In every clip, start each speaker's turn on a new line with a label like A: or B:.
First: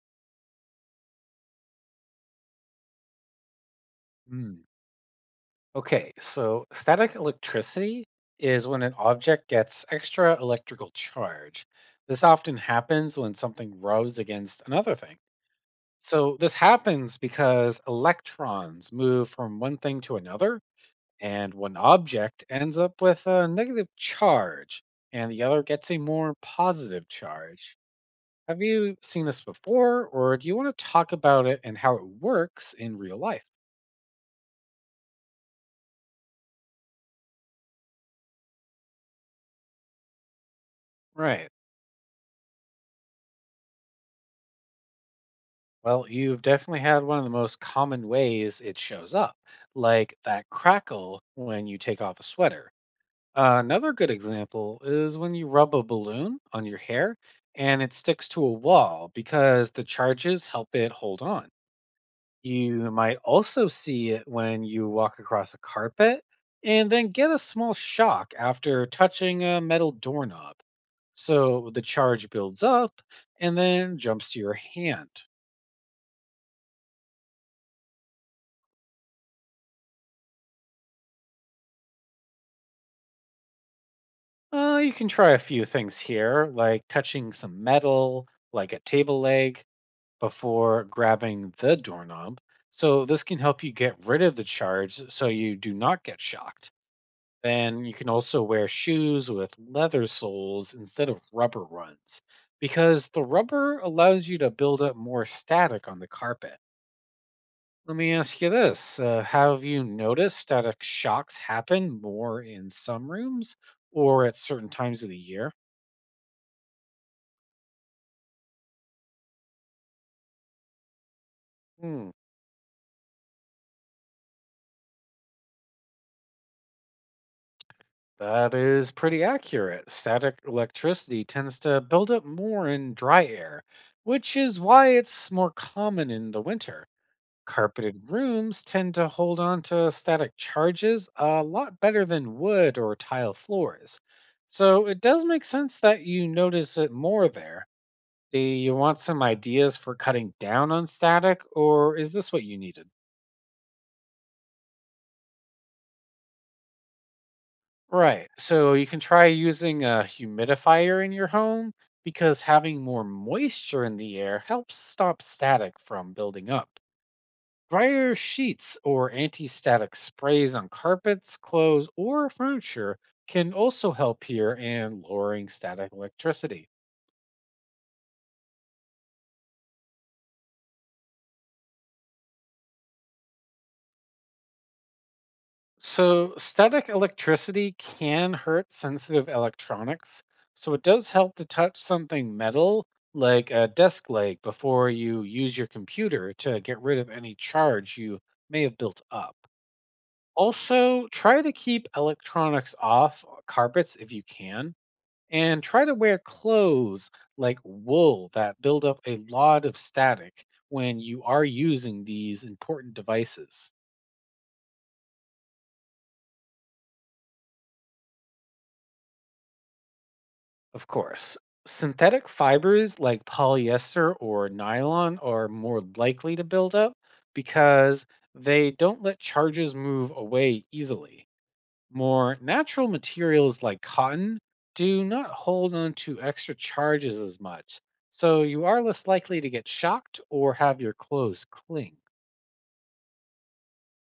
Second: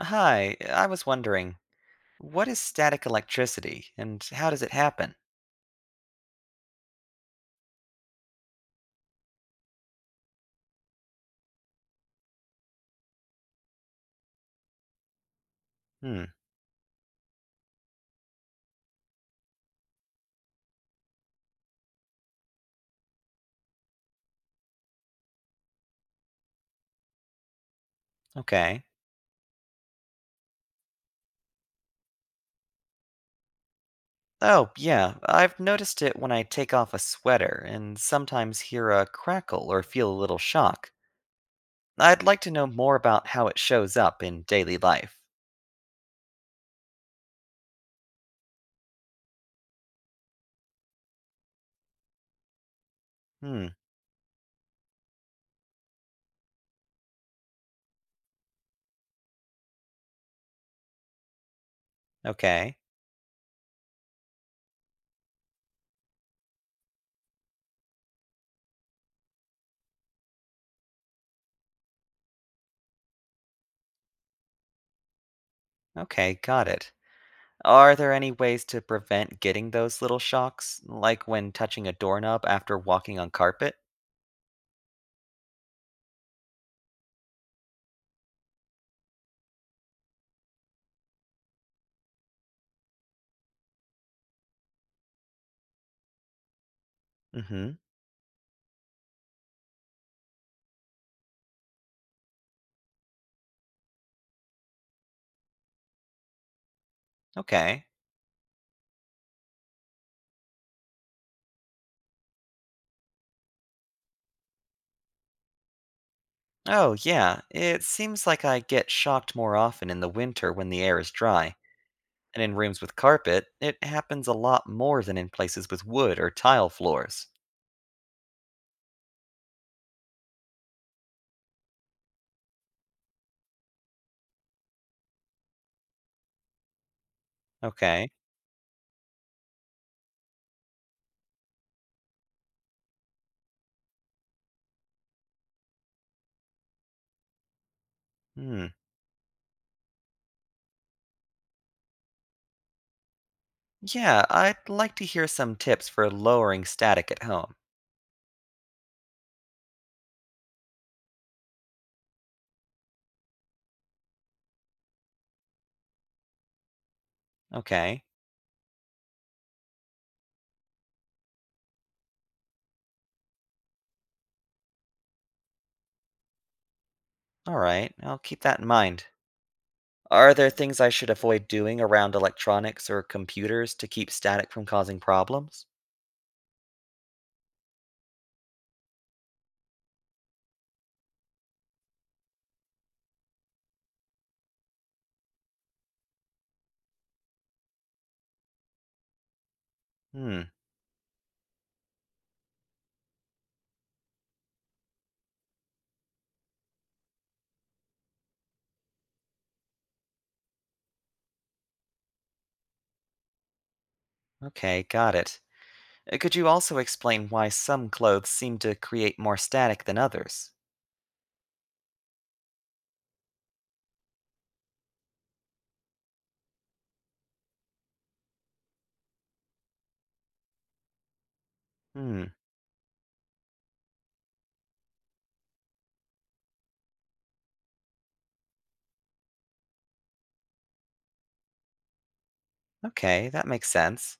A: Hi, I was wondering, what is static electricity and how does
B: Mm.
A: it happen?
B: Okay, so static electricity is when an object gets extra electrical charge. This often happens when something rubs against another thing.
A: Hmm,
B: So, this happens because electrons move from one thing to another, and one object ends up with a negative charge, and the other gets a more positive charge. Have
A: okay.
B: you seen this before, or do you want to talk about it and how it works in real life?
A: Oh, yeah, I've noticed it when I take off a sweater and sometimes hear a crackle or feel a little shock.
B: Right.
A: I'd like to know more about how it shows up in daily life.
B: Well, you've definitely had one of the most common ways it shows up, like that crackle when you take off a sweater.
A: Hmm,
B: Another good example is when you rub a balloon on your hair and it sticks to a wall because the charges help it hold on.
A: okay.
B: You might also see it when you walk across a carpet and then get a small shock after touching a metal doorknob. So the charge builds up and then jumps to your hand.
A: Okay, got it. Are there any ways to prevent getting those little shocks, like when touching a doorknob after walking on carpet?
B: You can try a few things here, like touching some metal, like a table leg, before grabbing the doorknob. So, this can help you get rid of the charge so you do not get shocked.
A: Mm hmm,
B: Then, you can also wear shoes with leather soles instead of rubber ones, because the rubber allows you to build up more static on the carpet.
A: okay.
B: Let me ask you this. Have you noticed static shocks happen more in some rooms or at certain times of the year?
A: Oh, yeah. It seems like I get shocked more often in the winter when the air is dry,
B: Hmm.
A: and in rooms with carpet, it happens a lot more than in places with wood or tile floors.
B: That is pretty accurate. Static electricity tends to build up more in dry air, which is why it's more common in the winter. Carpeted
A: Okay.
B: rooms tend to hold on to static charges a lot better than wood or tile floors. So it does make sense that you notice it more there. Do
A: Hmm.
B: you want some ideas for cutting down on static, or is this what you needed?
A: Yeah, I'd like to hear some tips for lowering static at home.
B: Right. So you can try using a humidifier in your home because having more moisture in the air helps stop static from building up.
A: Okay.
B: Dryer sheets or anti static sprays on carpets, clothes, or furniture can also help here in lowering static electricity.
A: All right, I'll keep that in mind. Are there things I should avoid doing around electronics or computers to keep static from causing problems?
B: So, static electricity can hurt sensitive electronics. So, it does help to touch something metal, like a desk leg, before you use your computer to get rid of any charge you may have built up.
A: Hmm.
B: Also, try to keep electronics off carpets if you can, and try to wear clothes like wool that build up a lot of static when you are using these important devices.
A: Okay, got it. Could you also explain why some clothes seem to create more static than others?
B: Of course. Synthetic fibers like polyester or nylon are more likely to build up because they don't let charges move away easily.
A: Hmm,
B: More natural materials like cotton do not hold on to extra charges as much, so you are less likely to get shocked or have your clothes cling.
A: okay, that makes sense.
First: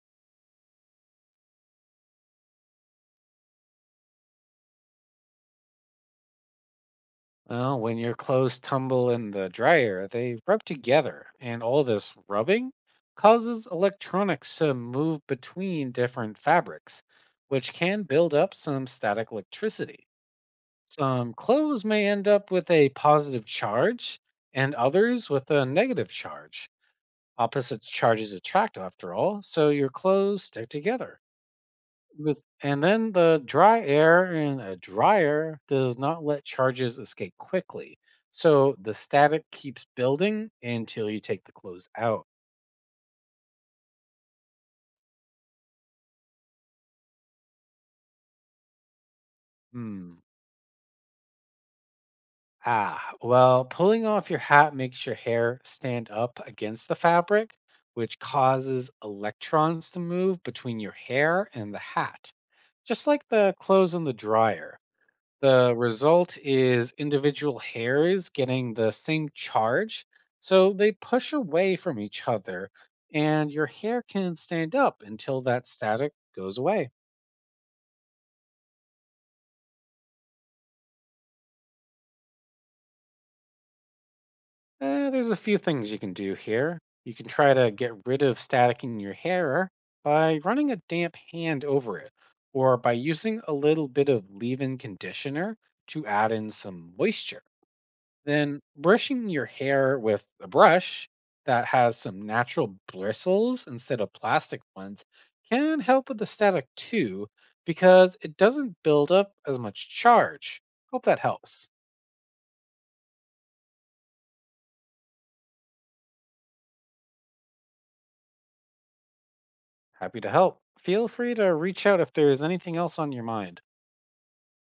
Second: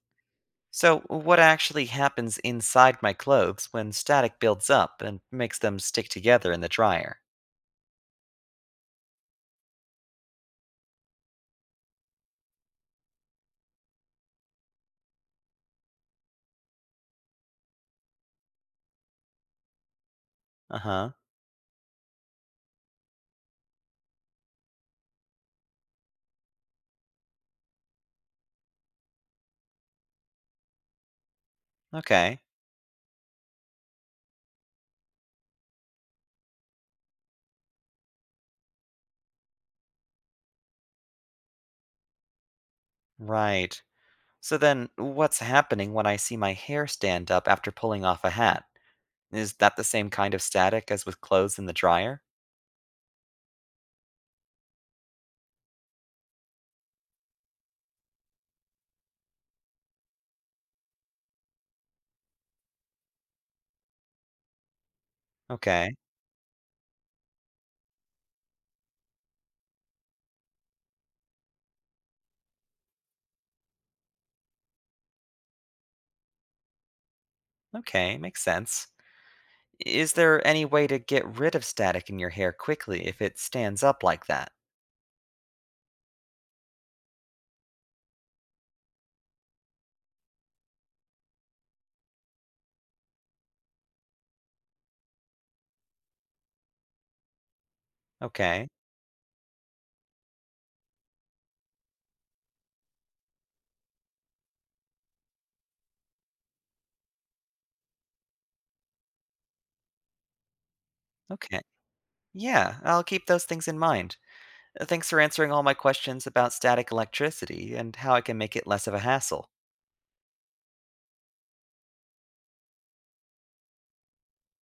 A: So, what actually happens inside my clothes when static builds up and makes them stick together in the dryer?
B: Well, when your clothes tumble in the dryer, they rub together, and all this rubbing causes electronics to move between different fabrics, which can build up some static electricity.
A: Uh huh,
B: Some clothes may end up with a positive charge, and others with a negative charge. Opposite charges attract, after all, so your clothes stick together. The
A: okay,
B: And then the dry air in a dryer does not let charges escape quickly. So the static keeps building until you take the clothes out.
A: right. So then what's happening when I see my hair stand up after pulling off a hat? Is that the same
B: Hmm.
A: kind of static as with clothes in the dryer?
B: Ah, well, pulling off your hat makes your hair stand up against the fabric, which causes electrons to move between your hair and the hat, just like the clothes in the dryer. The
A: Okay,
B: result is individual hairs getting the same charge, so they push away from each other, and your hair can stand up until that static goes away.
A: okay, makes sense. Is there any way to get rid of static in your hair quickly if it stands up like that?
B: There's a few things you can do here. You can try to get rid of static in your hair by running a damp hand over it, or by using a little bit of leave in conditioner to add in some moisture. Then
A: Okay.
B: brushing your hair with a brush that has some natural bristles instead of plastic ones can help with the static too because it doesn't build up as much charge. Hope that
A: Okay.
B: helps.
A: Yeah, I'll keep those things in mind. Thanks for answering all my questions about static electricity and how I can make it less of a hassle.
B: Happy to help. Feel free to reach out if there's anything else on your mind.